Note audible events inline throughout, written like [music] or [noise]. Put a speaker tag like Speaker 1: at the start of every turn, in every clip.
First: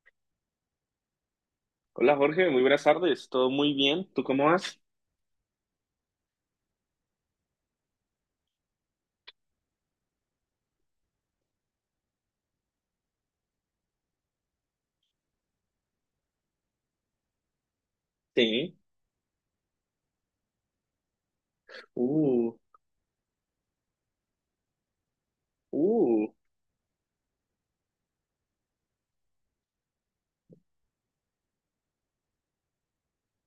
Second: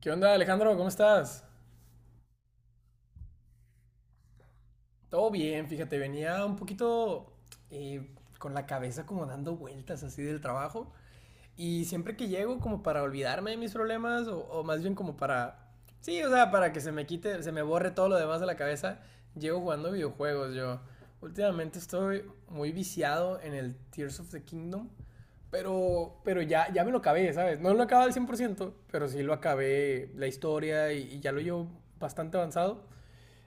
Speaker 1: ¿Qué onda, Alejandro? ¿Cómo estás?
Speaker 2: Hola Jorge, muy buenas tardes, todo muy bien, ¿tú cómo vas?
Speaker 1: Todo bien, fíjate, venía un poquito con la cabeza como dando vueltas así del trabajo. Y siempre que llego como para olvidarme de mis problemas o más bien como para, sí, o sea, para que se me quite, se me borre todo lo demás de la
Speaker 2: Sí,
Speaker 1: cabeza, llego jugando videojuegos yo. Últimamente estoy
Speaker 2: uh,
Speaker 1: muy viciado en el Tears of the Kingdom, pero,
Speaker 2: uh.
Speaker 1: pero ya, ya me lo acabé, ¿sabes? No lo acabé al 100%, pero sí lo acabé la historia y ya lo llevo bastante avanzado.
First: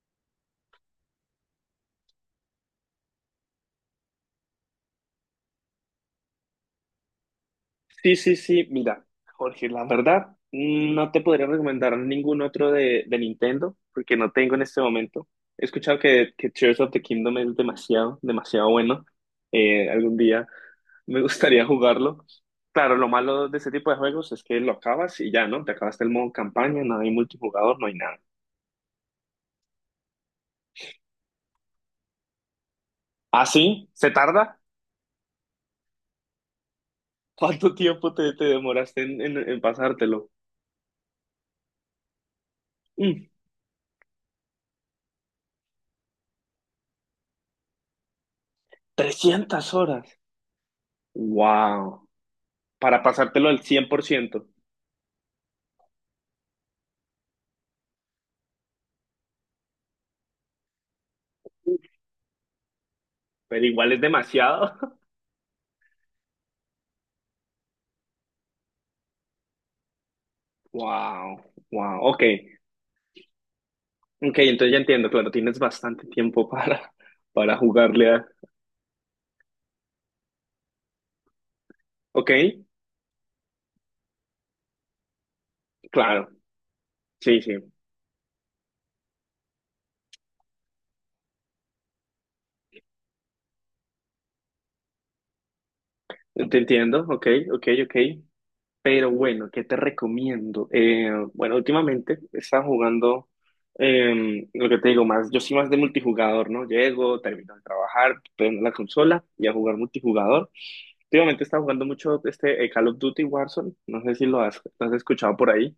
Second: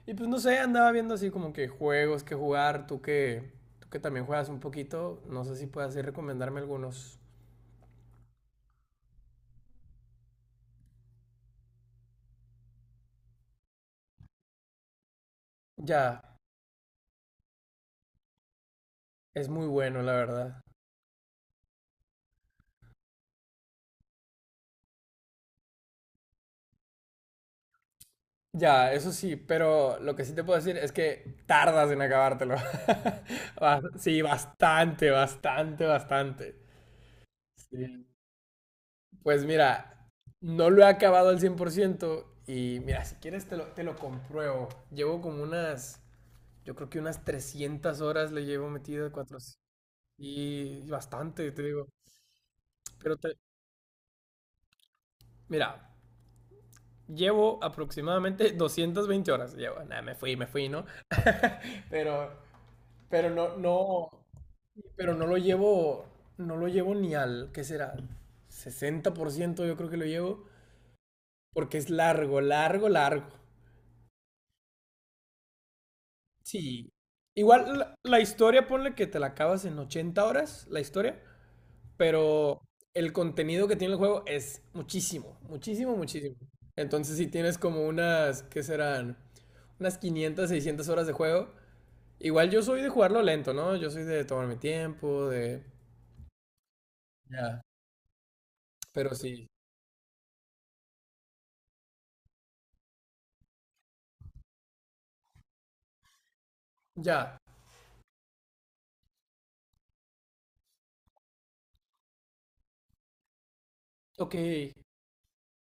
Speaker 1: Y pues no sé, andaba viendo así como que juegos que jugar, tú que también juegas un poquito, no sé si puedes así recomendarme algunos.
Speaker 2: Sí, sí, sí, mira, Jorge, la verdad, no te podría recomendar ningún otro de Nintendo, porque no tengo en este momento. He escuchado
Speaker 1: Ya,
Speaker 2: que Tears of the Kingdom es demasiado, demasiado bueno.
Speaker 1: es muy bueno, la
Speaker 2: Algún día
Speaker 1: verdad.
Speaker 2: me gustaría jugarlo. Claro, lo malo de este tipo de juegos es que lo acabas y ya, ¿no? Te acabaste el modo campaña, no hay multijugador, no hay nada.
Speaker 1: Ya, eso sí, pero lo que sí te puedo decir es que tardas en acabártelo.
Speaker 2: ¿Ah,
Speaker 1: [laughs]
Speaker 2: sí? ¿Se
Speaker 1: Sí,
Speaker 2: tarda?
Speaker 1: bastante, bastante, bastante.
Speaker 2: ¿Cuánto
Speaker 1: Sí.
Speaker 2: tiempo te demoraste en,
Speaker 1: Pues
Speaker 2: en- en
Speaker 1: mira,
Speaker 2: pasártelo?
Speaker 1: no lo he acabado al 100% y mira, si
Speaker 2: Mm,
Speaker 1: quieres te lo compruebo. Llevo como unas, yo creo que unas 300 horas le llevo metido, 400.
Speaker 2: 300 horas.
Speaker 1: Y bastante, te digo.
Speaker 2: Wow. Para
Speaker 1: Pero te-
Speaker 2: pasártelo al 100%.
Speaker 1: mira, llevo aproximadamente [laughs] 220 horas. Llevo, nada, me fui, ¿no? [laughs] Pero, pero no,
Speaker 2: Pero igual es
Speaker 1: no,
Speaker 2: demasiado. [laughs]
Speaker 1: pero no lo llevo ni al, ¿qué será? 60% yo creo que lo llevo,
Speaker 2: Wow.
Speaker 1: porque es
Speaker 2: Wow. Ok.
Speaker 1: largo, largo, largo.
Speaker 2: Ok, entonces ya entiendo. Claro, tienes bastante tiempo [laughs]
Speaker 1: Sí.
Speaker 2: para
Speaker 1: Igual la,
Speaker 2: jugarle
Speaker 1: la
Speaker 2: a.
Speaker 1: historia, ponle que te la acabas en 80 horas, la historia,
Speaker 2: Ok.
Speaker 1: pero el contenido que tiene el juego es muchísimo, muchísimo,
Speaker 2: Claro.
Speaker 1: muchísimo. Entonces, si
Speaker 2: Sí, sí.
Speaker 1: tienes como unas, ¿qué serán? Unas 500, 600 horas de juego. Igual yo soy de jugarlo lento, ¿no? Yo soy de tomar mi tiempo, de...
Speaker 2: Te entiendo. Ok,
Speaker 1: Ya.
Speaker 2: ok, ok. Pero
Speaker 1: Pero sí,
Speaker 2: bueno, ¿qué te recomiendo? Bueno, últimamente estaba jugando, lo que te digo, más, yo soy más de multijugador, ¿no? Llego,
Speaker 1: ya.
Speaker 2: termino de trabajar, prendo la consola y a jugar multijugador. Últimamente estaba jugando mucho este Call of Duty Warzone, no sé si
Speaker 1: Ok.
Speaker 2: lo has escuchado por ahí.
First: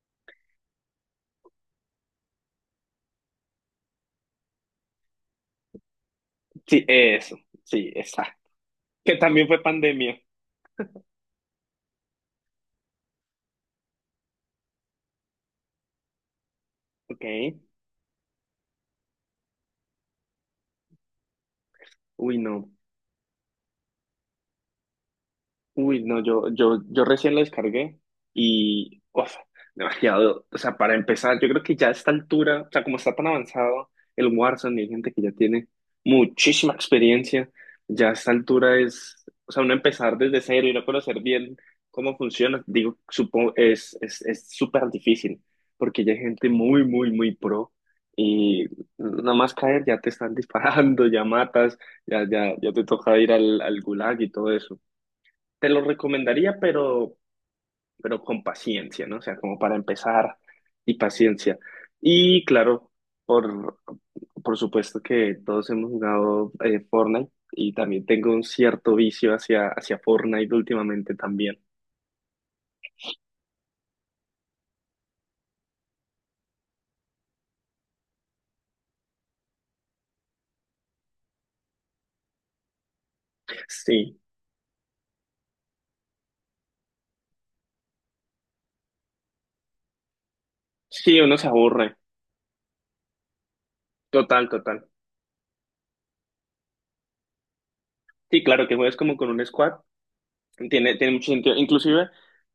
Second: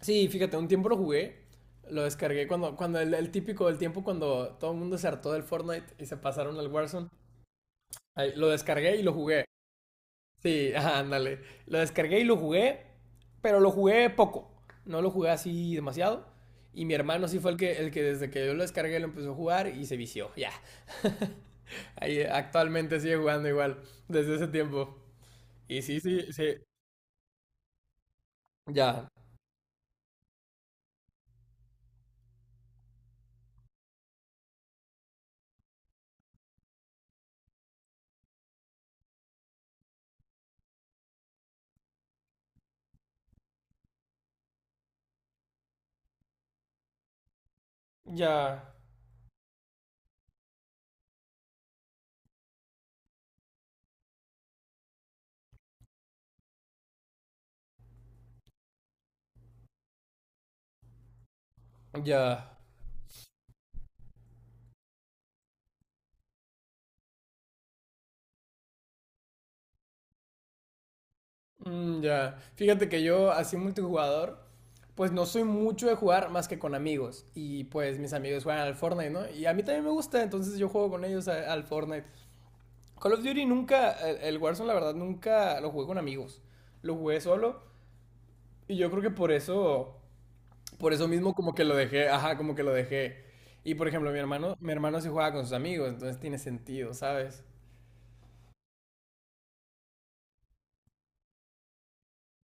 Speaker 1: Sí, fíjate, un tiempo lo jugué. Lo descargué cuando el típico del tiempo cuando todo el mundo se hartó del Fortnite y se pasaron al
Speaker 2: Sí,
Speaker 1: Warzone.
Speaker 2: eso, sí, esa.
Speaker 1: Ahí, lo descargué y lo
Speaker 2: Que
Speaker 1: jugué.
Speaker 2: también fue pandemia.
Speaker 1: Sí, [laughs] ajá, ándale. Lo descargué y lo jugué, pero lo jugué poco. No lo jugué así demasiado. Y mi
Speaker 2: Ok,
Speaker 1: hermano sí fue el que desde que yo lo descargué lo empezó a jugar y se vició, ya. [laughs] Ahí
Speaker 2: uy, no.
Speaker 1: actualmente sigue jugando igual, desde ese tiempo. Y sí,
Speaker 2: Uy, no,
Speaker 1: sí, sí.
Speaker 2: yo recién lo descargué y,
Speaker 1: Ya,
Speaker 2: uf, demasiado. O sea, para empezar, yo creo que ya a esta altura, o sea, como está tan avanzado el Warzone y hay gente que ya tiene muchísima experiencia, ya a esta altura es, o sea, uno empezar desde cero y no conocer bien cómo funciona, digo, supongo, es súper difícil, porque ya hay gente muy, muy, muy pro
Speaker 1: ya,
Speaker 2: y nada más caer ya te están [laughs] disparando, ya matas, ya, ya, ya te toca ir al gulag y todo eso. Te lo recomendaría, pero con paciencia, ¿no? O sea, como para empezar y paciencia. Y
Speaker 1: ya.
Speaker 2: claro, por, por supuesto que todos hemos jugado Fortnite y también tengo un cierto vicio hacia Fortnite últimamente también.
Speaker 1: Mm, ya. Fíjate que yo así multijugador, pues no soy mucho de jugar más que con amigos. Y pues mis amigos juegan al Fortnite, ¿no? Y a mí también me gusta, entonces yo juego con ellos al Fortnite. Call of Duty nunca, el,
Speaker 2: Sí,
Speaker 1: el Warzone la verdad nunca lo jugué con amigos, lo jugué solo y yo creo que por eso,
Speaker 2: sí,
Speaker 1: mismo
Speaker 2: uno se
Speaker 1: como que lo
Speaker 2: aburre.
Speaker 1: dejé, ajá, como que lo dejé. Y por ejemplo, mi
Speaker 2: Total,
Speaker 1: hermano, mi
Speaker 2: total.
Speaker 1: hermano sí jugaba con sus amigos, entonces tiene sentido, ¿sabes?
Speaker 2: Sí, claro que juegas como con un squad. Tiene mucho sentido. Inclusive,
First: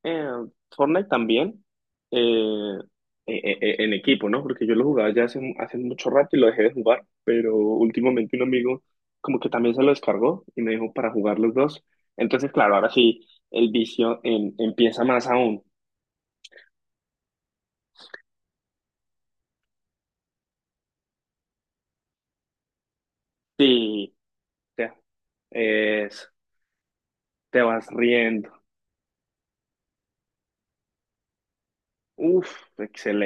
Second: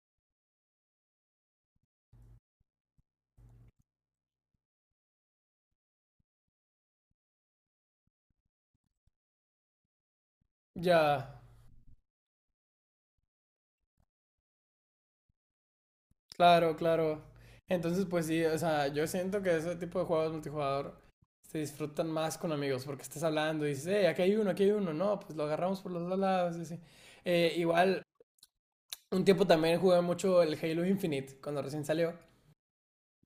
Speaker 2: eh, Fortnite también, eh, en equipo, ¿no? Porque yo lo jugaba ya hace mucho rato y lo dejé de jugar, pero últimamente un amigo como que también se lo descargó y me dijo para
Speaker 1: Ya,
Speaker 2: jugar los dos. Entonces, claro, ahora sí, el vicio empieza más aún.
Speaker 1: claro, claro. Entonces, pues sí, o sea, yo siento que ese tipo de juegos multijugador se disfrutan más con amigos porque estás hablando y dices, hey,
Speaker 2: Sí,
Speaker 1: aquí hay
Speaker 2: te,
Speaker 1: uno, no, pues lo agarramos por los dos
Speaker 2: es-
Speaker 1: lados, y así.
Speaker 2: te vas
Speaker 1: Igual,
Speaker 2: riendo.
Speaker 1: un tiempo también jugué mucho el Halo Infinite cuando recién salió.
Speaker 2: Uf,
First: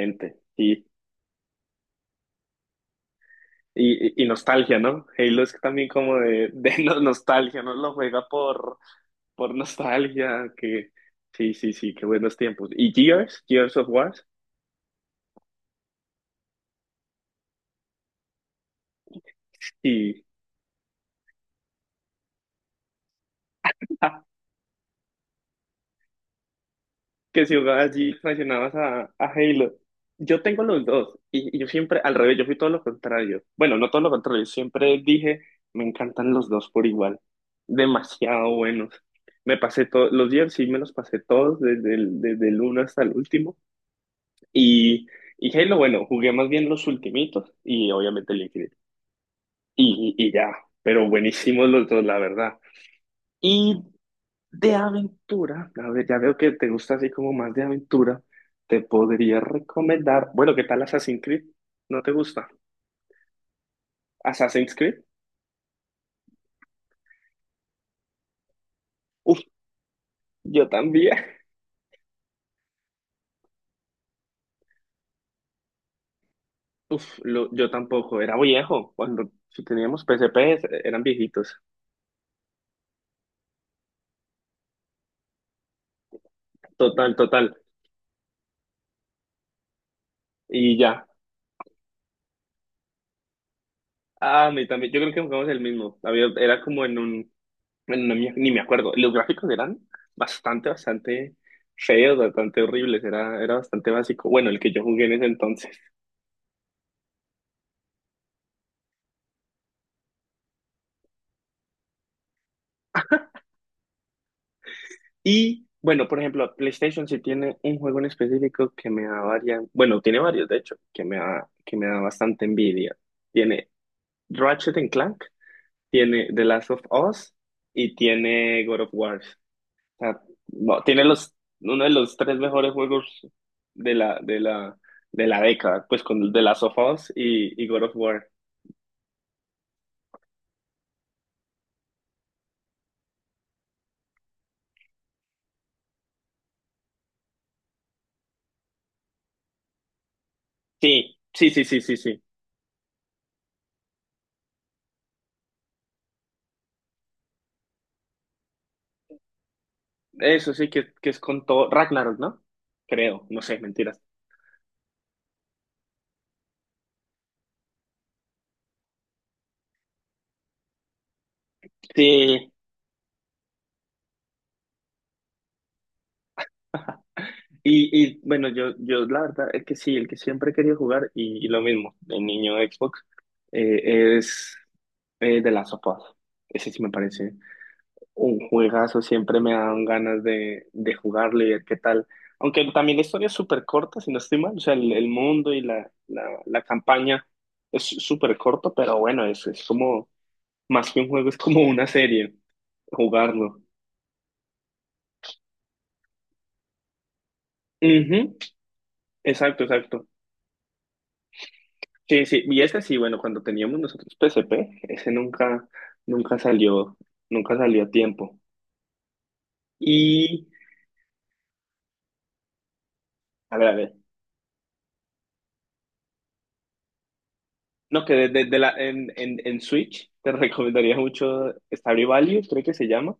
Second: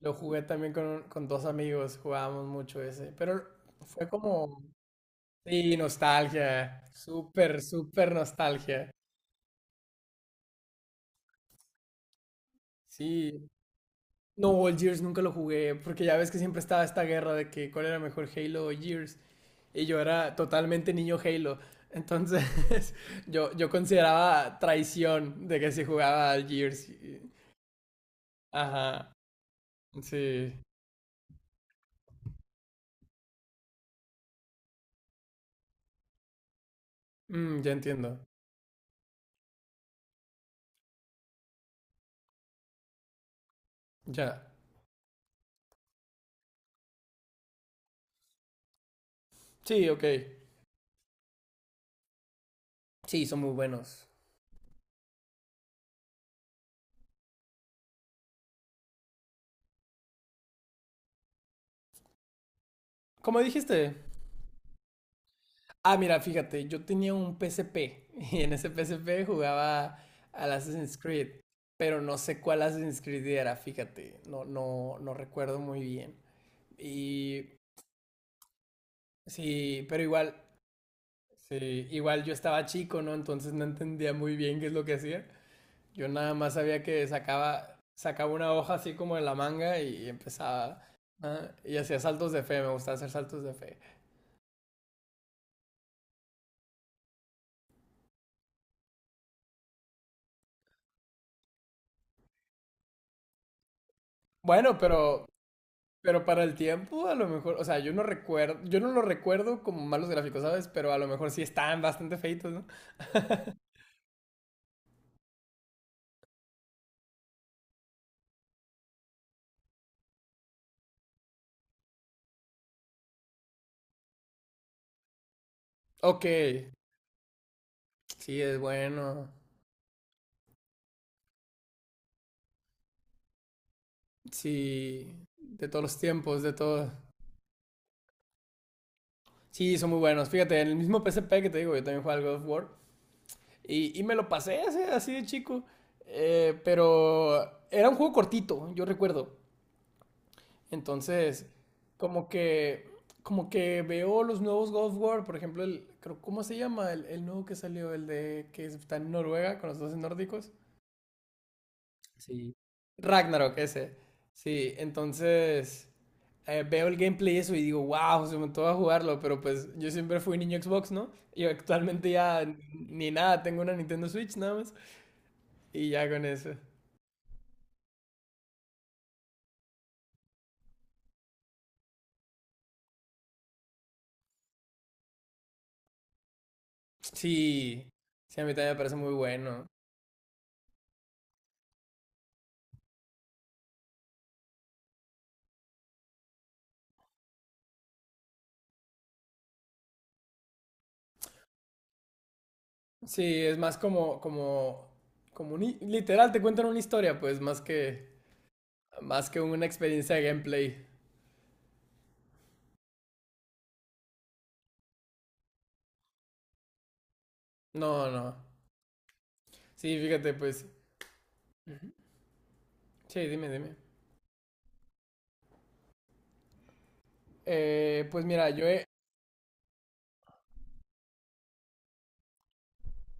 Speaker 1: Lo jugué también
Speaker 2: Sí,
Speaker 1: con dos amigos, jugábamos mucho ese, pero fue
Speaker 2: y
Speaker 1: como,
Speaker 2: nostalgia, ¿no? Halo es
Speaker 1: sí,
Speaker 2: también como de, [laughs]
Speaker 1: nostalgia,
Speaker 2: de
Speaker 1: súper,
Speaker 2: nostalgia, ¿no? Lo
Speaker 1: súper
Speaker 2: juega por...
Speaker 1: nostalgia.
Speaker 2: por nostalgia, que sí, sí, sí, qué buenos tiempos. Y Gears,
Speaker 1: Sí,
Speaker 2: Gears of War,
Speaker 1: no, o el Gears nunca lo jugué, porque ya ves que siempre estaba esta guerra de que cuál era mejor Halo o Gears, y yo
Speaker 2: y
Speaker 1: era totalmente niño Halo, entonces [laughs] yo
Speaker 2: ja,
Speaker 1: consideraba traición de que se jugaba al Gears.
Speaker 2: que si jugabas Gears mencionabas a,
Speaker 1: Ajá,
Speaker 2: a Halo. Yo
Speaker 1: sí.
Speaker 2: tengo los dos, y yo siempre, al revés, yo fui todo lo contrario. Bueno, no todo lo contrario, siempre dije, me encantan los dos por igual,
Speaker 1: Ya entiendo,
Speaker 2: demasiado buenos. Me pasé todos, los Gears sí me los pasé todos, desde el uno hasta el último,
Speaker 1: ya.
Speaker 2: y. Y Halo, bueno, jugué más bien los ultimitos y obviamente el Infinite.
Speaker 1: Sí, ok,
Speaker 2: Y ya, pero buenísimos los dos, la verdad.
Speaker 1: sí, son muy
Speaker 2: Y
Speaker 1: buenos.
Speaker 2: de aventura, a ver, ya veo que te gusta así como más de aventura, te podría recomendar, bueno, ¿qué tal Assassin's Creed? ¿No te gusta?
Speaker 1: Como dijiste.
Speaker 2: ¿Assassin's Creed?
Speaker 1: Ah, mira, fíjate, yo tenía un PSP [laughs] y en ese PSP
Speaker 2: Uf,
Speaker 1: jugaba al
Speaker 2: yo
Speaker 1: Assassin's
Speaker 2: también.
Speaker 1: Creed, pero no sé cuál Assassin's Creed era, fíjate, no, no, no recuerdo muy bien.
Speaker 2: Uf,
Speaker 1: Y
Speaker 2: yo tampoco, era viejo, cuando si
Speaker 1: sí, pero
Speaker 2: teníamos
Speaker 1: igual,
Speaker 2: PSP eran viejitos,
Speaker 1: sí, igual yo estaba chico, ¿no? Entonces no entendía muy bien qué es lo que hacía. Yo nada más sabía que
Speaker 2: total, total,
Speaker 1: sacaba una hoja así como de la manga y
Speaker 2: y
Speaker 1: empezaba,
Speaker 2: ya.
Speaker 1: ah, y hacía saltos de fe, me gustaba hacer saltos de fe.
Speaker 2: Ah, a mí también, yo creo que jugamos el mismo. Era como en un. Bueno, ni me acuerdo. Los gráficos eran bastante, bastante feos, bastante horribles. Era bastante básico. Bueno, el que
Speaker 1: Bueno,
Speaker 2: yo jugué en ese
Speaker 1: pero
Speaker 2: entonces.
Speaker 1: Pero para el tiempo, a lo mejor, o sea, yo no recuerdo, yo no lo recuerdo como malos gráficos, ¿sabes? Pero a lo mejor sí están bastante feitos, ¿no? [laughs]
Speaker 2: Y bueno, por ejemplo, PlayStation sí tiene un juego en específico que me da varias, bueno, tiene varios de hecho, que me da bastante envidia. Tiene Ratchet and Clank,
Speaker 1: Ok,
Speaker 2: tiene The Last of Us y
Speaker 1: sí, es
Speaker 2: tiene God of War.
Speaker 1: bueno.
Speaker 2: O sea, no, tiene los, uno de los tres mejores juegos de la, de la,
Speaker 1: Sí,
Speaker 2: de la
Speaker 1: de todos
Speaker 2: década,
Speaker 1: los
Speaker 2: pues con el de
Speaker 1: tiempos, de
Speaker 2: Last of
Speaker 1: todo.
Speaker 2: Us y God of War.
Speaker 1: Sí, son muy buenos. Fíjate, en el mismo PSP que te digo, yo también jugaba al God of War. Y me lo pasé así, así de chico. Pero era un juego cortito, yo recuerdo.
Speaker 2: Sí,
Speaker 1: Entonces,
Speaker 2: sí, sí, sí, sí, sí.
Speaker 1: como que, como que veo los nuevos God of War, por ejemplo, ¿cómo se llama? El nuevo que salió, el de que está en Noruega con los dos nórdicos.
Speaker 2: Eso sí que es con todo. Ragnarok, ¿no?
Speaker 1: Sí.
Speaker 2: Creo, no
Speaker 1: Ragnarok,
Speaker 2: sé,
Speaker 1: ese.
Speaker 2: mentiras.
Speaker 1: Sí, entonces veo el gameplay y eso y digo, wow, se me antoja jugarlo, pero pues yo siempre fui niño Xbox, ¿no? Y actualmente ya
Speaker 2: Sí,
Speaker 1: ni nada, tengo una Nintendo Switch nada más y ya con eso.
Speaker 2: y bueno, yo la verdad es que sí, el que siempre he querido jugar, y lo mismo, el niño Xbox, es de Last of Us. Ese sí me parece.
Speaker 1: Sí,
Speaker 2: Un
Speaker 1: sí, a mí también me parece
Speaker 2: juegazo,
Speaker 1: muy
Speaker 2: siempre me
Speaker 1: bueno.
Speaker 2: dan ganas de jugarlo y ver qué tal. Aunque también la historia es súper corta, si no estoy mal. O sea, el mundo y la campaña es súper corto, pero bueno, es como, más que un juego, es como una serie,
Speaker 1: Sí, es
Speaker 2: jugarlo.
Speaker 1: más como, un literal, te cuentan una historia, pues, más que,
Speaker 2: Ujú.
Speaker 1: más que
Speaker 2: Exacto,
Speaker 1: una
Speaker 2: exacto.
Speaker 1: experiencia de gameplay.
Speaker 2: Sí, sí. Y ese sí, bueno, cuando teníamos nosotros PSP, ese nunca, nunca salió, nunca salió a
Speaker 1: No, no.
Speaker 2: tiempo.
Speaker 1: Sí, fíjate,
Speaker 2: Y,
Speaker 1: pues. Sí, dime,
Speaker 2: a ver, a
Speaker 1: dime.
Speaker 2: ver. No,
Speaker 1: Eh,
Speaker 2: que
Speaker 1: pues
Speaker 2: de, de-
Speaker 1: mira,
Speaker 2: de
Speaker 1: yo
Speaker 2: la,
Speaker 1: he...
Speaker 2: en Switch te [laughs] recomendaría mucho Stardew Valley, creo que se llama.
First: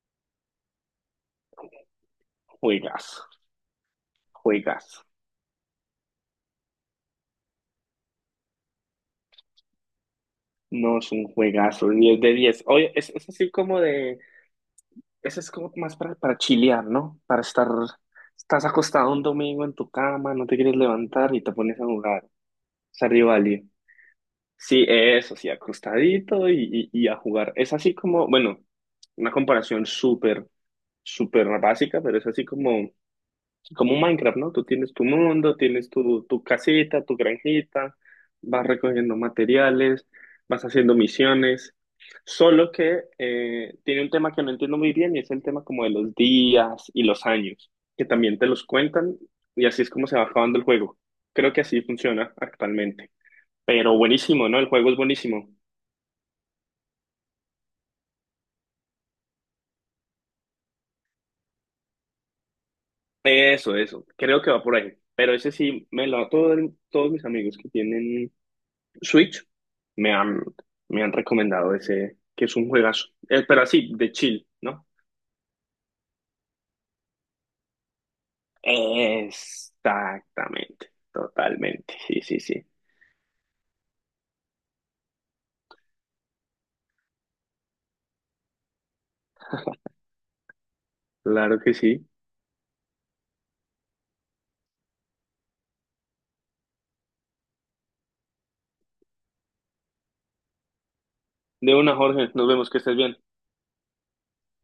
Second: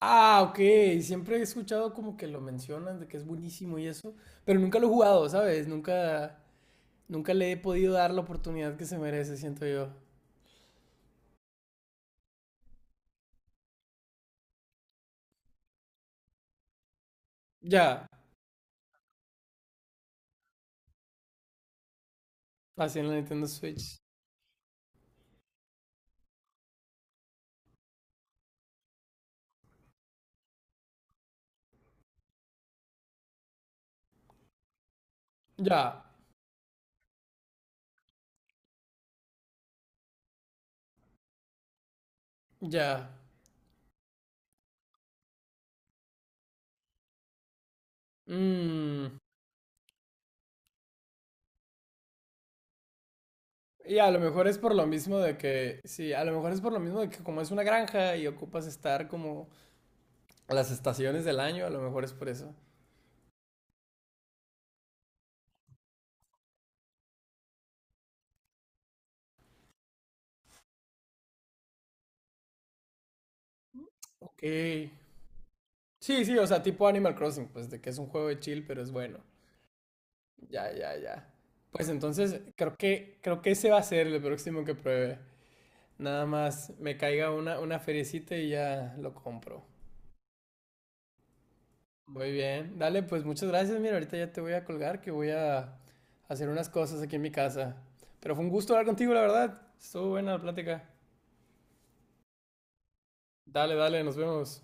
Speaker 1: Ah, ok. Siempre he escuchado como que lo mencionan, de que es
Speaker 2: Juegazo,
Speaker 1: buenísimo y eso, pero nunca lo he
Speaker 2: juegazo.
Speaker 1: jugado, ¿sabes? Nunca, nunca le he podido dar la oportunidad que se merece, siento yo.
Speaker 2: No, es un juegazo, 10 de 10. Oye, es así como de, eso es como más para chilear, ¿no? Para estar,
Speaker 1: Ya,
Speaker 2: estás acostado un domingo en tu cama, no te quieres levantar y te pones a jugar.
Speaker 1: así en la
Speaker 2: Stardew
Speaker 1: Nintendo
Speaker 2: Valley.
Speaker 1: Switch.
Speaker 2: Sí, eso, sí, acostadito y a jugar. Es así como, bueno, una comparación súper, súper básica, pero es así como un Minecraft, ¿no? Tú tienes tu mundo, tienes
Speaker 1: Ya,
Speaker 2: tu casita, tu granjita, vas recogiendo materiales, vas haciendo misiones. Solo que
Speaker 1: ya.
Speaker 2: tiene un tema que no entiendo muy bien y es el tema como de los días y los años, que también te los
Speaker 1: Mmm.
Speaker 2: cuentan y así es como se va acabando el juego. Creo que así funciona actualmente. Pero
Speaker 1: Y a lo mejor
Speaker 2: buenísimo,
Speaker 1: es
Speaker 2: ¿no? El
Speaker 1: por lo
Speaker 2: juego es
Speaker 1: mismo de
Speaker 2: buenísimo.
Speaker 1: que, sí, a lo mejor es por lo mismo de que como es una granja y ocupas estar como a las estaciones del año, a lo mejor es por eso.
Speaker 2: Eso, eso. Creo que va por ahí. Pero ese sí me lo a todos mis amigos que tienen Switch, me han, me han recomendado ese, que es un juegazo. Pero así, de
Speaker 1: Ok.
Speaker 2: chill, ¿no?
Speaker 1: Sí, sí, o sea, tipo Animal Crossing, pues de que es un juego de chill, pero es bueno. Ya,
Speaker 2: Exactamente,
Speaker 1: ya, ya. Pues
Speaker 2: totalmente. Sí,
Speaker 1: entonces
Speaker 2: sí, sí.
Speaker 1: creo que ese va a ser el próximo que pruebe. Nada más me caiga una feriecita y ya lo compro.
Speaker 2: Claro que sí.
Speaker 1: Muy bien, dale, pues muchas gracias. Mira, ahorita ya te voy a colgar que voy a hacer unas cosas aquí en mi casa. Pero fue un gusto hablar contigo, la verdad. Estuvo buena la plática.
Speaker 2: De una, Jorge, nos vemos, que estés bien.
Speaker 1: Dale, dale, nos vemos.